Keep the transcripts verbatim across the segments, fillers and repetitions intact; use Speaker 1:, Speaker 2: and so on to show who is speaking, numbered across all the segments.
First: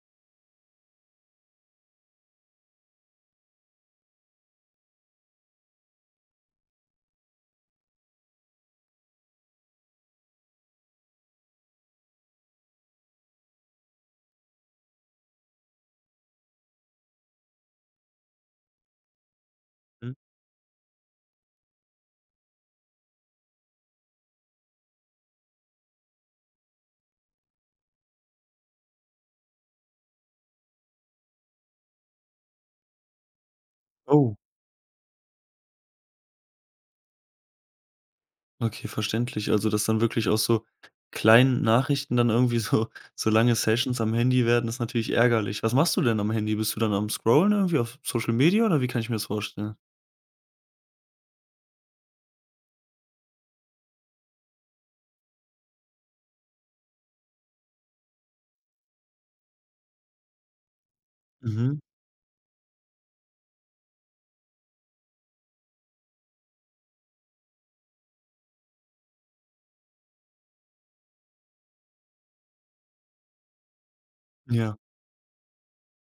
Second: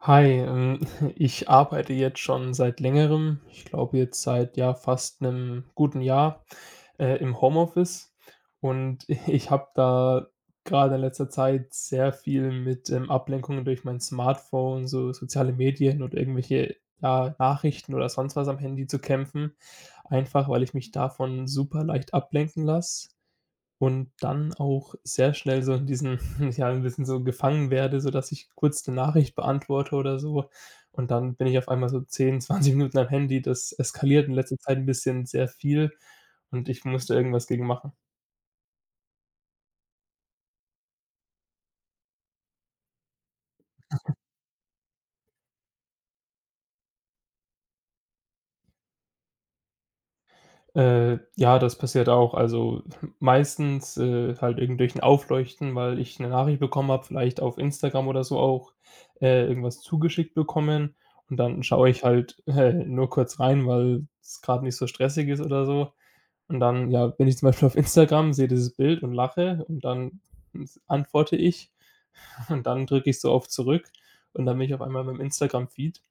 Speaker 1: Hi, ähm, ich arbeite jetzt schon seit längerem, ich glaube jetzt seit ja fast einem guten Jahr, äh, im Homeoffice und ich habe da gerade in letzter Zeit sehr viel mit, ähm, Ablenkungen durch mein Smartphone, so soziale Medien und irgendwelche, ja, Nachrichten oder sonst was am Handy zu kämpfen,
Speaker 2: Mhm.
Speaker 1: einfach weil ich mich davon super leicht ablenken lasse. Und dann auch sehr schnell so in diesen ja, ein bisschen so gefangen werde, sodass ich kurz 'ne Nachricht beantworte oder so. Und dann bin ich auf einmal so zehn, zwanzig Minuten am Handy. Das eskaliert in
Speaker 2: Oh,
Speaker 1: letzter Zeit ein bisschen sehr viel und ich musste irgendwas gegen machen.
Speaker 2: okay, verständlich. Also, dass dann wirklich aus so kleinen Nachrichten dann irgendwie so so lange Sessions am Handy werden, ist natürlich ärgerlich. Was machst du denn am Handy? Bist du dann am Scrollen irgendwie auf Social Media oder wie kann ich mir das vorstellen?
Speaker 1: Äh, ja, das passiert auch. Also, meistens, äh, halt irgendwie durch 'n Aufleuchten, weil ich eine Nachricht bekommen habe, vielleicht auf Instagram oder so auch, äh, irgendwas zugeschickt bekommen. Und dann
Speaker 2: Mhm,
Speaker 1: schaue ich halt, äh, nur kurz rein, weil es gerade nicht so stressig ist oder so. Und dann, ja, bin ich zum Beispiel auf Instagram, sehe dieses Bild und lache und dann s antworte ich und dann drücke ich so auf zurück und dann bin ich
Speaker 2: ja,
Speaker 1: auf einmal beim Instagram-Feed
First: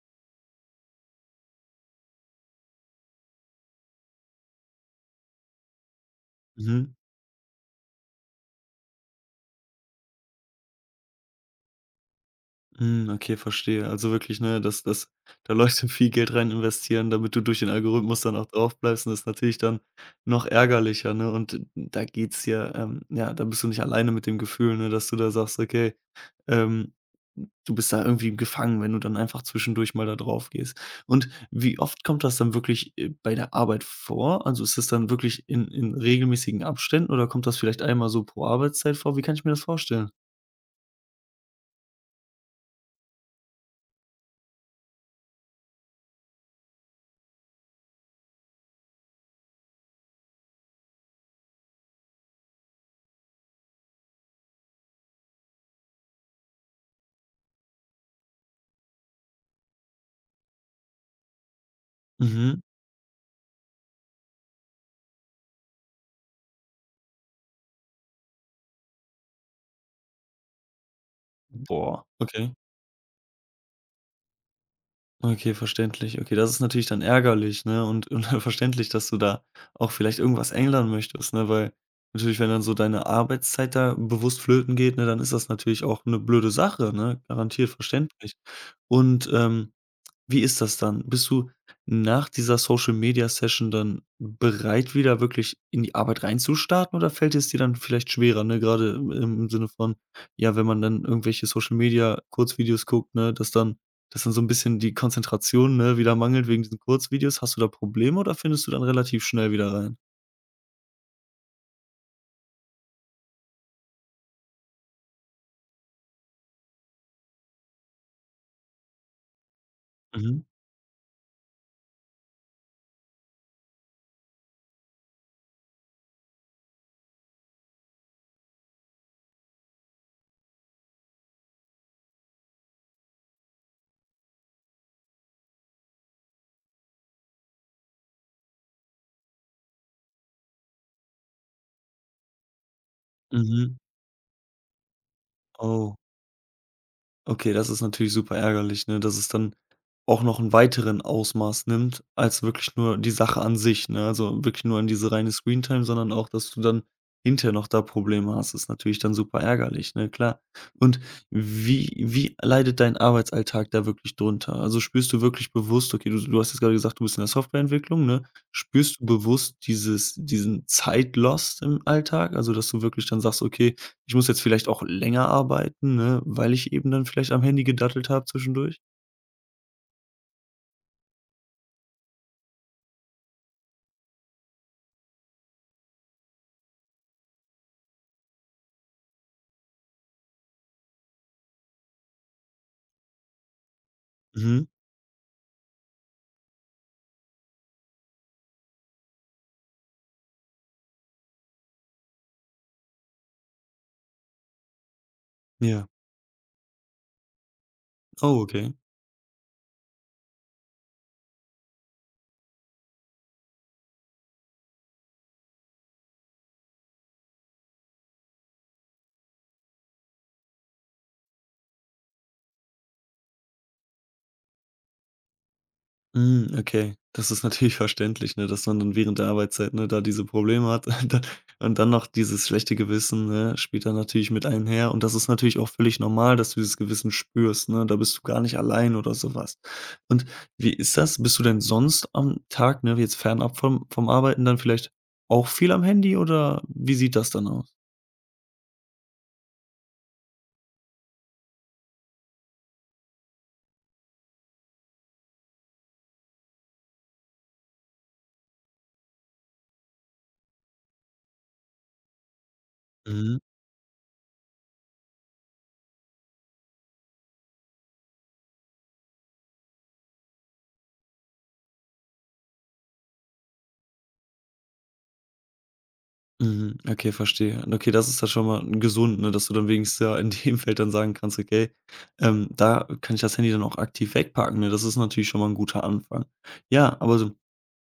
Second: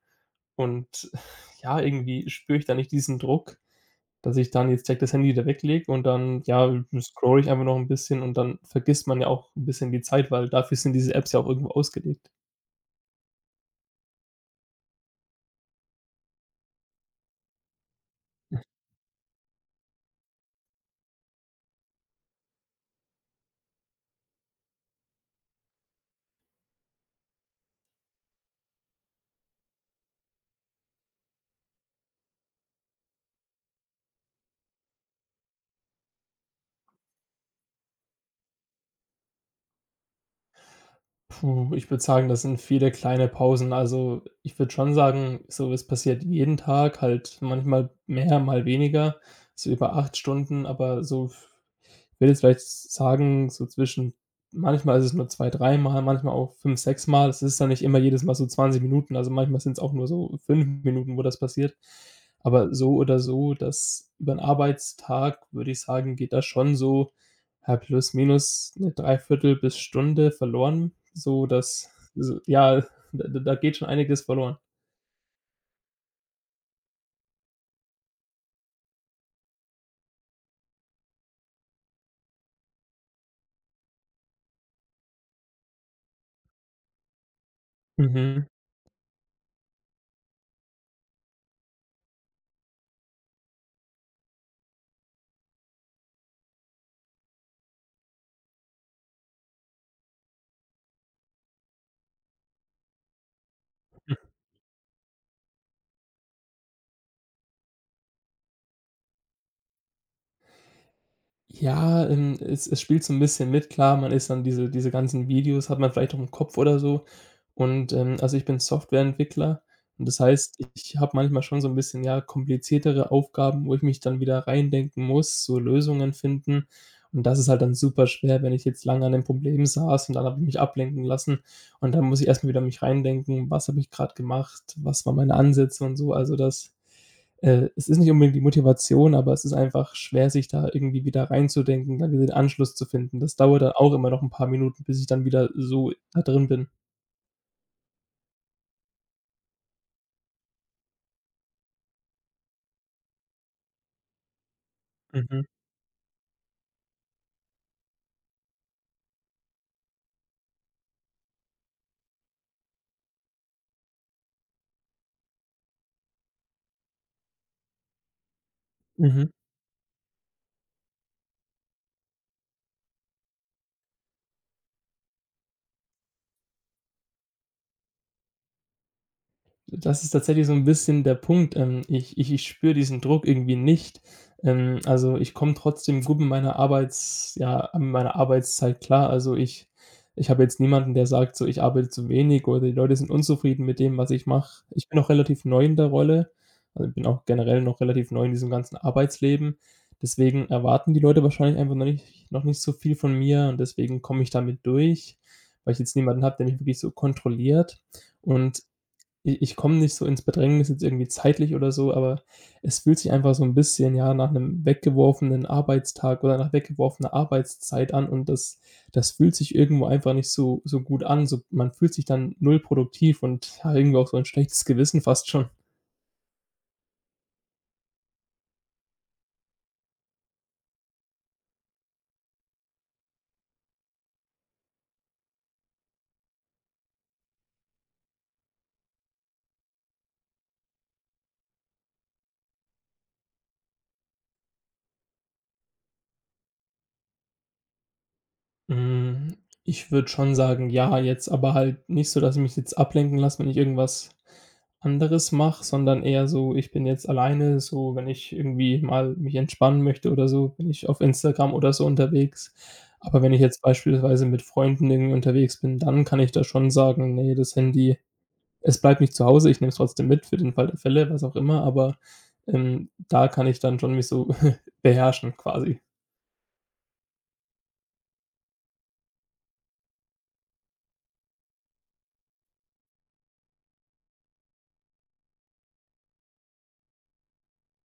Speaker 1: und ja, irgendwie spüre ich da nicht diesen Druck, dass ich dann jetzt direkt das Handy wieder weglege und dann, ja,
Speaker 2: mhm.
Speaker 1: scrolle ich einfach noch ein bisschen und dann vergisst man ja auch ein bisschen die Zeit, weil dafür sind diese Apps ja auch irgendwo ausgelegt.
Speaker 2: Hm, okay, verstehe. Also wirklich, ne, dass dass da Leute viel Geld rein investieren, damit du durch den Algorithmus dann auch drauf bleibst und das ist natürlich dann noch ärgerlicher, ne? Und da geht's ja ähm, ja, da bist du nicht alleine mit dem Gefühl, ne, dass du da sagst: „Okay, ähm, du bist da irgendwie gefangen, wenn du dann einfach zwischendurch mal da drauf gehst.“ Und wie oft kommt das dann wirklich, äh, bei der Arbeit vor? Also, ist das dann wirklich in in regelmäßigen Abständen oder kommt das vielleicht einmal so pro Arbeitszeit vor? Wie kann ich mir das vorstellen?
Speaker 1: Puh, ich würde sagen, das sind viele kleine Pausen. Also, ich würde schon sagen, so es passiert jeden Tag, halt manchmal mehr, mal weniger, so über acht Stunden, aber so ich würde jetzt vielleicht sagen, so zwischen manchmal ist es nur zwei, dreimal, manchmal auch fünf sechs Mal. Es ist dann nicht immer jedes Mal so zwanzig Minuten, also manchmal sind es auch nur so fünf Minuten, wo das passiert.
Speaker 2: Mhm.
Speaker 1: Aber so oder so, das über 'n Arbeitstag, würde ich sagen, geht da schon so, ja, plus minus 'ne Dreiviertel bis Stunde verloren, so dass
Speaker 2: Boah,
Speaker 1: so
Speaker 2: okay.
Speaker 1: ja, da da da geht schon einiges verloren.
Speaker 2: Okay, verständlich. Okay, das ist natürlich dann ärgerlich, ne? Und und verständlich, dass du da auch vielleicht irgendwas ändern möchtest, ne? Weil natürlich, wenn dann so deine Arbeitszeit da bewusst flöten geht, ne, dann ist das natürlich auch eine blöde Sache, ne? Garantiert verständlich.
Speaker 1: Mhm.
Speaker 2: Und, ähm wie ist das dann? Bist du nach dieser Social-Media-Session dann bereit, wieder wirklich in die Arbeit reinzustarten oder fällt es dir dann vielleicht schwerer, ne? Gerade im im Sinne von, ja, wenn man dann irgendwelche Social-Media-Kurzvideos guckt, ne, dass dann dass dann so ein bisschen die Konzentration, ne, wieder mangelt wegen diesen Kurzvideos. Hast du da Probleme oder findest du dann relativ schnell wieder rein?
Speaker 1: Ja, ähm, es es spielt so ein bisschen mit. Klar, man ist dann diese diese ganzen Videos hat man vielleicht auch im Kopf oder so. Und, ähm also, ich bin Softwareentwickler und das
Speaker 2: Mhm,
Speaker 1: heißt, ich habe manchmal schon so ein bisschen, ja, kompliziertere Aufgaben, wo ich mich dann wieder reindenken muss, so Lösungen finden. Und das ist halt dann super schwer, wenn ich jetzt lange an dem Problem saß und dann habe ich mich ablenken lassen und dann muss ich erstmal wieder mich reindenken: „Was habe ich gerade gemacht? Was waren meine Ansätze?“ und so. Also, das äh, Es ist nicht unbedingt die Motivation, aber es ist einfach schwer, sich da irgendwie wieder reinzudenken, dann wieder den Anschluss zu finden. Das dauert dann
Speaker 2: mhm.
Speaker 1: auch immer noch 'n paar Minuten, bis ich dann wieder so
Speaker 2: Oh.
Speaker 1: da drin bin.
Speaker 2: Okay, das ist natürlich super ärgerlich, ne, dass es dann auch noch einen weiteren Ausmaß nimmt als wirklich nur die Sache an sich, ne? Also, wirklich nur an diese reine
Speaker 1: Mhm,
Speaker 2: Screentime, sondern auch, dass du dann hinterher noch da Probleme hast. Ist natürlich dann super ärgerlich, ne, klar. Und wie wie leidet dein Arbeitsalltag da wirklich drunter? Also, spürst du wirklich bewusst okay, du du hast jetzt gerade gesagt, du bist in der Softwareentwicklung, ne? Spürst du
Speaker 1: mhm.
Speaker 2: bewusst dieses diesen Zeitlost im Alltag? Also, dass du wirklich dann sagst: „Okay, ich muss jetzt vielleicht auch länger arbeiten, ne, weil ich eben dann vielleicht am Handy gedattelt habe zwischendurch.
Speaker 1: Das ist tatsächlich so ein bisschen der Punkt. Ähm, ich ich ich spüre diesen Druck irgendwie nicht. Ähm, also, ich komme trotzdem gut mit meiner Arbeits ja, an meiner Arbeitszeit klar. Also, ich ich habe jetzt niemanden, der sagt so: „Ich arbeite zu wenig“ oder die Leute sind unzufrieden mit dem, was ich mache.
Speaker 2: Mhm,
Speaker 1: Ich bin auch relativ neu in der Rolle. Also, ich bin auch generell noch relativ neu in diesem ganzen Arbeitsleben. Deswegen erwarten die Leute wahrscheinlich einfach noch nicht noch nicht so viel von mir und deswegen komme ich damit durch, weil ich
Speaker 2: ja.
Speaker 1: jetzt niemanden habe, der mich wirklich so kontrolliert.
Speaker 2: Oh,
Speaker 1: Und
Speaker 2: okay.
Speaker 1: I ich komme nicht so ins Bedrängnis jetzt irgendwie zeitlich oder so, aber es fühlt sich einfach so 'n bisschen, ja, nach 'nem weggeworfenen Arbeitstag oder nach weggeworfener Arbeitszeit an und das das fühlt sich irgendwo einfach nicht so so gut an. So man fühlt sich dann null produktiv und, ja, irgendwie auch so 'n schlechtes Gewissen fast schon.
Speaker 2: Mhm, okay. Das ist natürlich verständlich, ne, dass man dann während der Arbeitszeit, ne, da diese Probleme hat da und dann noch dieses schlechte Gewissen, ne, spielt dann natürlich mit einher. Und das ist natürlich auch völlig normal, dass du dieses Gewissen spürst, ne? Da bist du gar nicht allein oder so was. Und wie ist das? Bist du denn sonst am Tag, ne, jetzt fernab vom vom Arbeiten dann vielleicht auch viel am Handy oder wie sieht das dann aus?
Speaker 1: Hm, ich würde schon sagen, ja, jetzt aber halt nicht so, dass ich mich jetzt ablenken lasse, wenn ich irgendwas anderes mache, sondern eher so, ich bin jetzt alleine, so wenn ich irgendwie mal mich entspannen möchte oder so, bin ich auf Instagram oder so unterwegs. Aber wenn ich jetzt beispielsweise mit Freunden irgendwie unterwegs bin, dann kann ich da schon sagen: nee, das Handy es bleibt nicht zu Hause, ich nehme es trotzdem mit für den Fall der Fälle“, was auch immer, aber, ähm, da kann ich dann schon mich so beherrschen quasi.
Speaker 2: Mhm, okay, verstehe. Okay, das ist ja schon mal gesund, ne, dass du dann wenigstens ja in dem Feld dann sagen kannst: „Okay, ähm, da kann ich das Handy dann auch aktiv wegpacken“, ne? Das ist natürlich schon mal ein guter Anfang. Ja, aber so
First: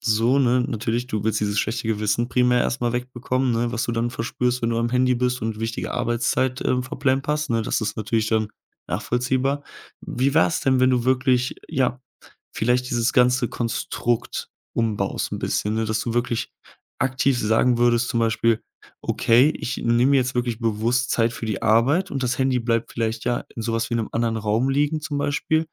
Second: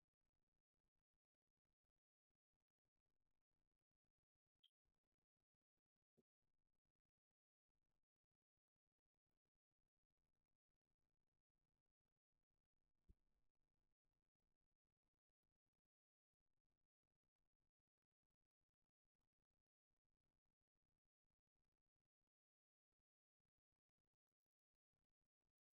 Speaker 2: so, ne, natürlich, du willst dieses schlechte Gewissen primär erst mal wegbekommen, ne, was du dann verspürst, wenn du am Handy bist und wichtige Arbeitszeit, ähm, verplemperst, ne? Das ist natürlich dann nachvollziehbar. Wie wär's denn, wenn du wirklich, ja, vielleicht dieses ganze Konstrukt umbaust ein bisschen, ne, dass du wirklich aktiv sagen würdest, zum Beispiel: „Okay, ich nehme mir jetzt wirklich bewusst Zeit für die Arbeit und das Handy bleibt vielleicht, ja, in sowas was wie in einem anderen Raum liegen“, zum Beispiel.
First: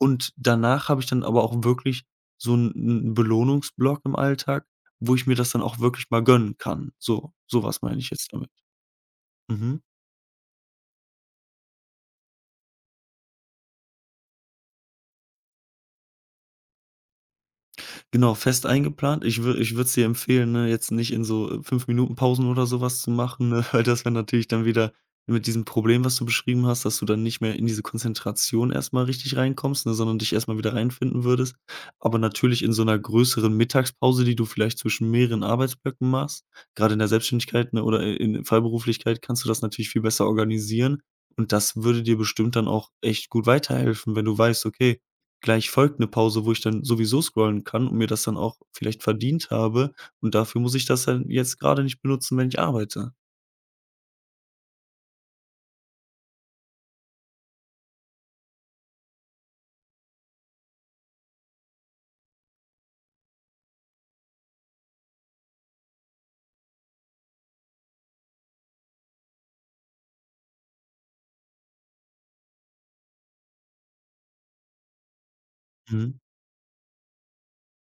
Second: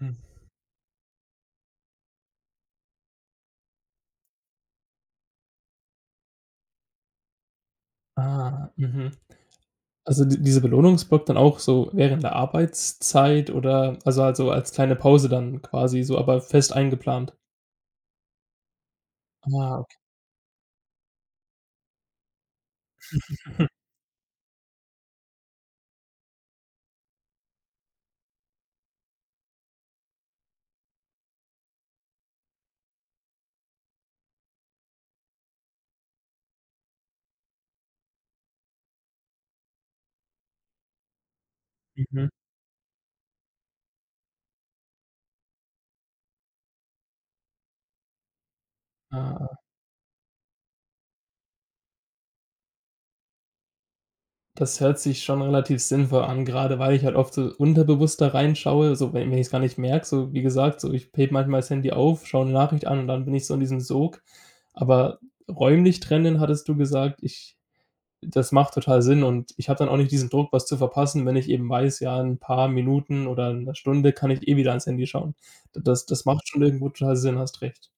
Speaker 1: Hm.
Speaker 2: danach habe ich dann aber auch wirklich so einen Belohnungsblock im Alltag, wo ich mir das dann auch wirklich mal gönnen kann. So so was meine ich jetzt damit.
Speaker 1: Ah, mhm.
Speaker 2: Mhm.
Speaker 1: Also, di dieser Belohnungsblock dann auch so während der Arbeitszeit oder also also als kleine Pause dann quasi so, aber fest eingeplant?
Speaker 2: Genau, fest eingeplant. Ich würde ich
Speaker 1: Ah,
Speaker 2: würde es
Speaker 1: okay.
Speaker 2: dir empfehlen, ne, jetzt nicht in so, äh, fünf Minuten Pausen oder sowas zu machen, ne, weil das wäre natürlich dann wieder mit diesem Problem, was du beschrieben hast, dass du dann nicht mehr in diese Konzentration erstmal richtig reinkommst, ne, sondern dich erstmal wieder reinfinden würdest. Aber natürlich in so einer größeren Mittagspause, die du vielleicht zwischen mehreren Arbeitsblöcken machst, gerade in der Selbstständigkeit, ne, oder in Freiberuflichkeit kannst du das natürlich viel besser organisieren und das würde dir
Speaker 1: Mhm.
Speaker 2: bestimmt dann auch echt gut weiterhelfen, wenn du weißt: „Okay, gleich folgt 'ne Pause, wo ich dann sowieso scrollen kann und mir das dann auch vielleicht verdient
Speaker 1: Ah,
Speaker 2: habe und dafür muss ich das dann jetzt grade nicht benutzen, wenn ich arbeite.
Speaker 1: das hört sich schon relativ sinnvoll an, gerade, weil ich halt oft so unterbewusst da reinschaue, so wenn wenn ich es gar nicht merke, so wie gesagt, so ich hebe manchmal das Handy auf, schaue eine Nachricht an und dann bin ich so in diesem Sog. Aber räumlich trennen hattest du gesagt, ich. Das macht total Sinn und ich habe dann auch nicht diesen Druck, was zu verpassen, wenn ich eben weiß, ja, in 'n paar Minuten oder in 'ner Stunde kann ich eh wieder ans Handy schauen. D das
Speaker 2: Mhm.
Speaker 1: das macht schon irgendwo total Sinn, hast recht.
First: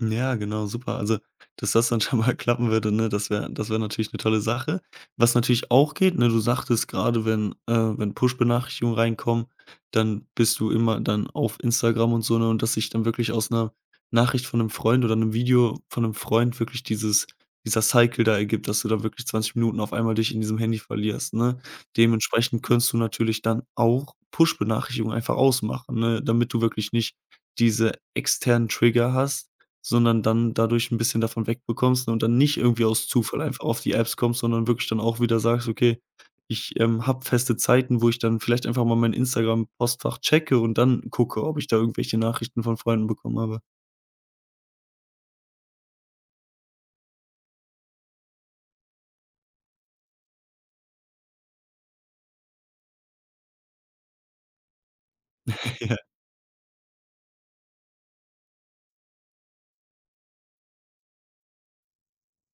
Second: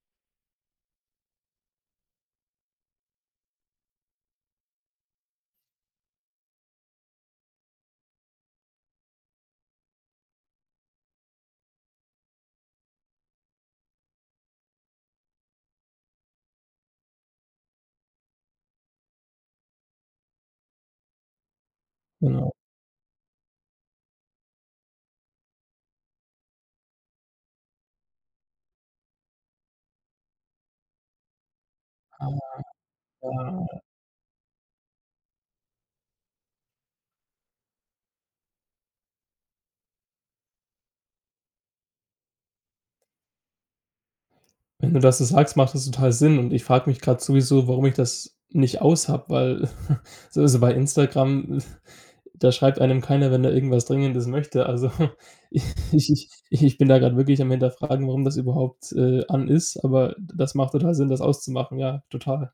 Speaker 2: Ja, genau, super. Also, dass das dann schon mal klappen würde, ne, das wäre das wäre natürlich eine tolle Sache. Was natürlich auch geht, ne, du sagtest gerade, wenn, äh wenn Push-Benachrichtigungen reinkommen, dann bist du immer dann auf Instagram und so, ne, und dass sich dann wirklich aus einer Nachricht von einem Freund oder einem Video von einem Freund wirklich dieses dieser Cycle da ergibt, dass du da wirklich zwanzig Minuten auf einmal dich in diesem Handy verlierst, ne?
Speaker 1: Genau.
Speaker 2: Dementsprechend könntest du natürlich dann auch Push-Benachrichtigungen einfach ausmachen, ne, damit du wirklich nicht diese externen Trigger hast, sondern dann dadurch ein bisschen davon wegbekommst ne, und dann nicht
Speaker 1: Aber
Speaker 2: irgendwie aus Zufall einfach auf die Apps kommst, sondern wirklich dann auch wieder sagst: „Okay, ich, ähm, habe feste Zeiten, wo ich dann vielleicht einfach mal mein Instagram-Postfach checke und dann gucke, ob ich da irgendwelche Nachrichten von Freunden bekommen habe.“
Speaker 1: wenn du das so sagst, macht das total Sinn und ich frage mich grad sowieso, warum ich das nicht aus habe, weil so also, bei Instagram, da schreibt einem keiner, wenn er irgendwas Dringendes möchte. Also, ich ich ich bin da grad wirklich am Hinterfragen, warum das überhaupt, äh, an ist, aber das macht total Sinn, das auszumachen, ja, total.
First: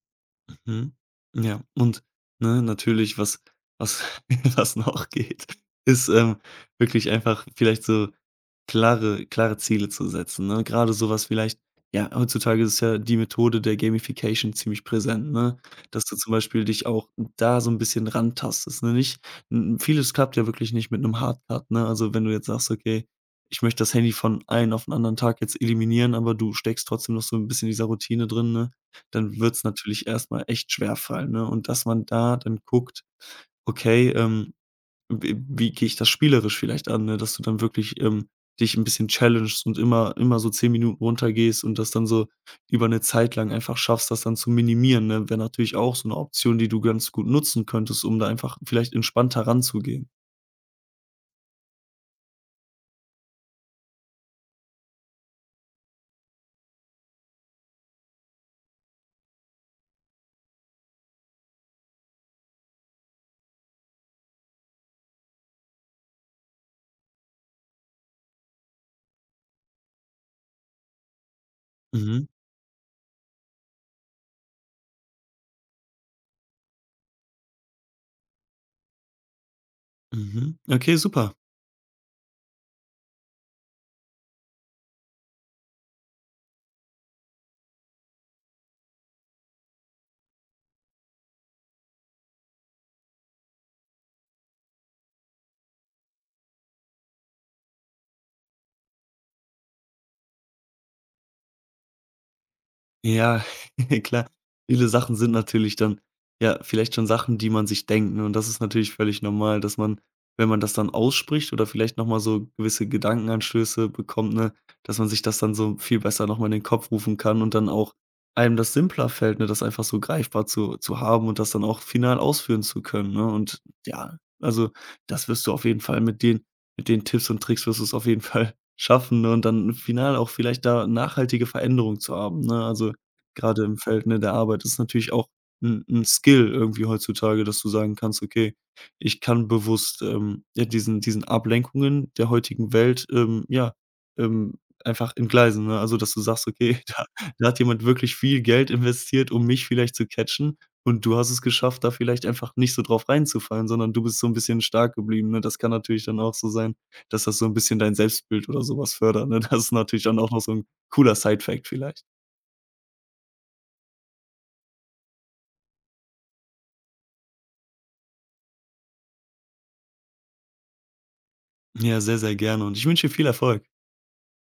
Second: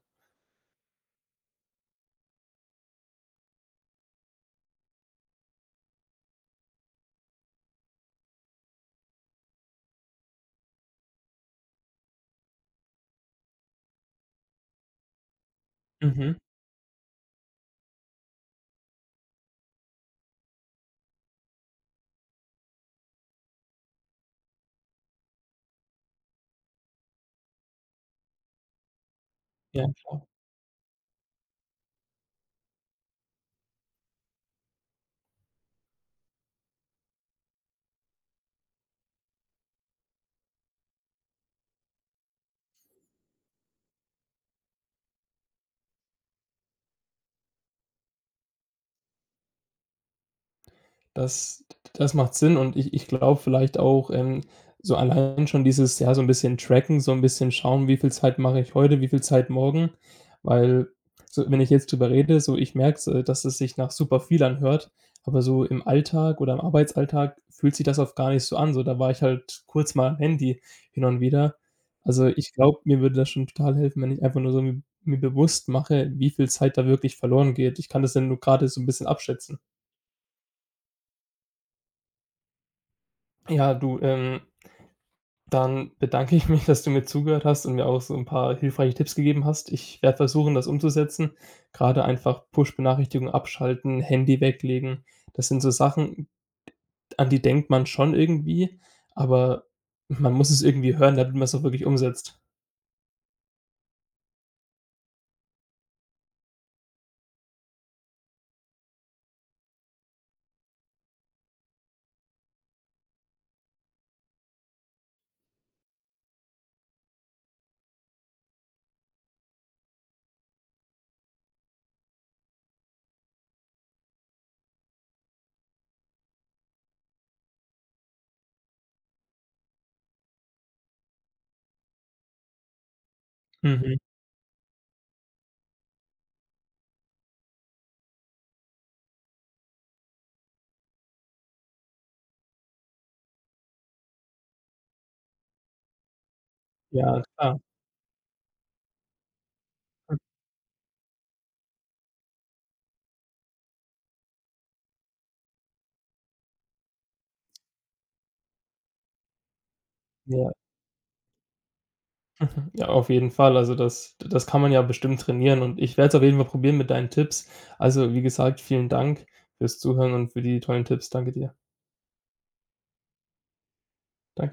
Speaker 2: Mhm. Ja, und, ne, natürlich, was was was noch geht, ist, ähm, wirklich einfach vielleicht so klare klare Ziele zu setzen, ne? gerade sowas vielleicht ja, heutzutage ist ja die Methode der Gamification ziemlich präsent, ne? Dass du zum
Speaker 1: Mhm.
Speaker 2: Beispiel dich auch da so ein bisschen rantastest, ne? Nicht n vieles klappt ja wirklich nicht mit einem Hardcut, ne? Also, wenn du jetzt sagst: „Okay, ich möchte das Handy von einem auf 'n anderen Tag jetzt eliminieren“, aber du steckst trotzdem noch so ein bisschen in dieser Routine drin, ne? dann wird's
Speaker 1: Ja,
Speaker 2: natürlich
Speaker 1: klar.
Speaker 2: erst mal echt schwerfallen, ne? Und dass man da dann guckt: „Okay, ähm, w wie gehe ich das spielerisch vielleicht an“, ne? Dass du dann wirklich, ähm, dich ein bisschen challengest und immer immer so zehn Minuten runtergehst und das dann so über eine Zeit lang einfach schaffst, das dann zu minimieren, ne? Wäre natürlich auch so eine Option, die du ganz gut nutzen könntest, um da einfach vielleicht entspannter ranzugehen.
Speaker 1: Das das macht Sinn und ich ich glaube vielleicht auch, ähm, so allein schon dieses, ja, so ein bisschen tracken, so ein bisschen schauen, wie viel Zeit mache ich heute, wie viel Zeit morgen, weil so wenn ich jetzt drüber rede, so ich merke äh, dass es sich nach super viel anhört, aber so im Alltag oder im Arbeitsalltag fühlt sich das oft gar nicht so an. So, da war ich halt kurz mal am Handy hin und wieder.
Speaker 2: Mhm,
Speaker 1: Also, ich glaube, mir würde das schon total helfen, wenn ich einfach nur so mi mir bewusst mache, wie viel Zeit da wirklich verloren geht. Ich kann das ja nur gerade so ein bisschen abschätzen.
Speaker 2: mhm. Okay, super.
Speaker 1: Ja, du, ähm, Dann bedanke ich mich, dass du mir zugehört hast und mir auch so ein paar hilfreiche Tipps gegeben hast. Ich werde versuchen, das umzusetzen. Gerade einfach Push-Benachrichtigungen abschalten, Handy weglegen. Das sind so Sachen, an die denkt man schon irgendwie, aber man muss es irgendwie hören, damit man es auch wirklich umsetzt.
Speaker 2: Ja, klar. Viele Sachen sind natürlich dann, ja, vielleicht schon Sachen, die man sich denkt, ne? Und das ist natürlich völlig normal, dass man, wenn man das dann ausspricht oder vielleicht noch mal so gewisse Gedankenanstöße bekommt, ne, dass man sich das dann so viel besser noch mal in den Kopf rufen kann und dann auch einem das simpler fällt, ne, das einfach so greifbar zu zu haben und das dann auch final ausführen zu können, ne? Und ja, also, das wirst du auf jeden Fall mit den mit den Tipps und Tricks wirst du es auf jeden Fall schaffen, ne, und dann final auch vielleicht da nachhaltige Veränderung zu haben, ne? Also gerade im
Speaker 1: Mhm.
Speaker 2: Feld, ne, der Arbeit ist natürlich auch 'n 'n Skill irgendwie heutzutage, dass du sagen kannst: „Okay, ich kann bewusst, ähm, ja, diesen diesen Ablenkungen der heutigen Welt, ähm, ja, ähm, einfach entgleisen“, ne? Also, dass du sagst: „Okay, da
Speaker 1: Ja,
Speaker 2: da
Speaker 1: klar.
Speaker 2: hat jemand wirklich viel Geld investiert, um mich vielleicht zu catchen und du hast es geschafft, da vielleicht einfach nicht so drauf reinzufallen, sondern du bist so 'n bisschen stark geblieben“, ne? Das kann natürlich dann auch so sein, dass das so 'n bisschen dein Selbstbild oder so was fördert, ne? Das ist natürlich dann auch noch
Speaker 1: Ja.
Speaker 2: so 'n cooler Side-Fact vielleicht.
Speaker 1: Ja, auf jeden Fall. Also, das das kann man ja bestimmt trainieren und ich werde es auf jeden Fall probieren mit deinen Tipps. Also, wie gesagt, vielen Dank fürs Zuhören und für die tollen Tipps. Danke dir.
Speaker 2: Ja, sehr, sehr gerne und ich wünsche dir viel Erfolg.
Speaker 1: Danke.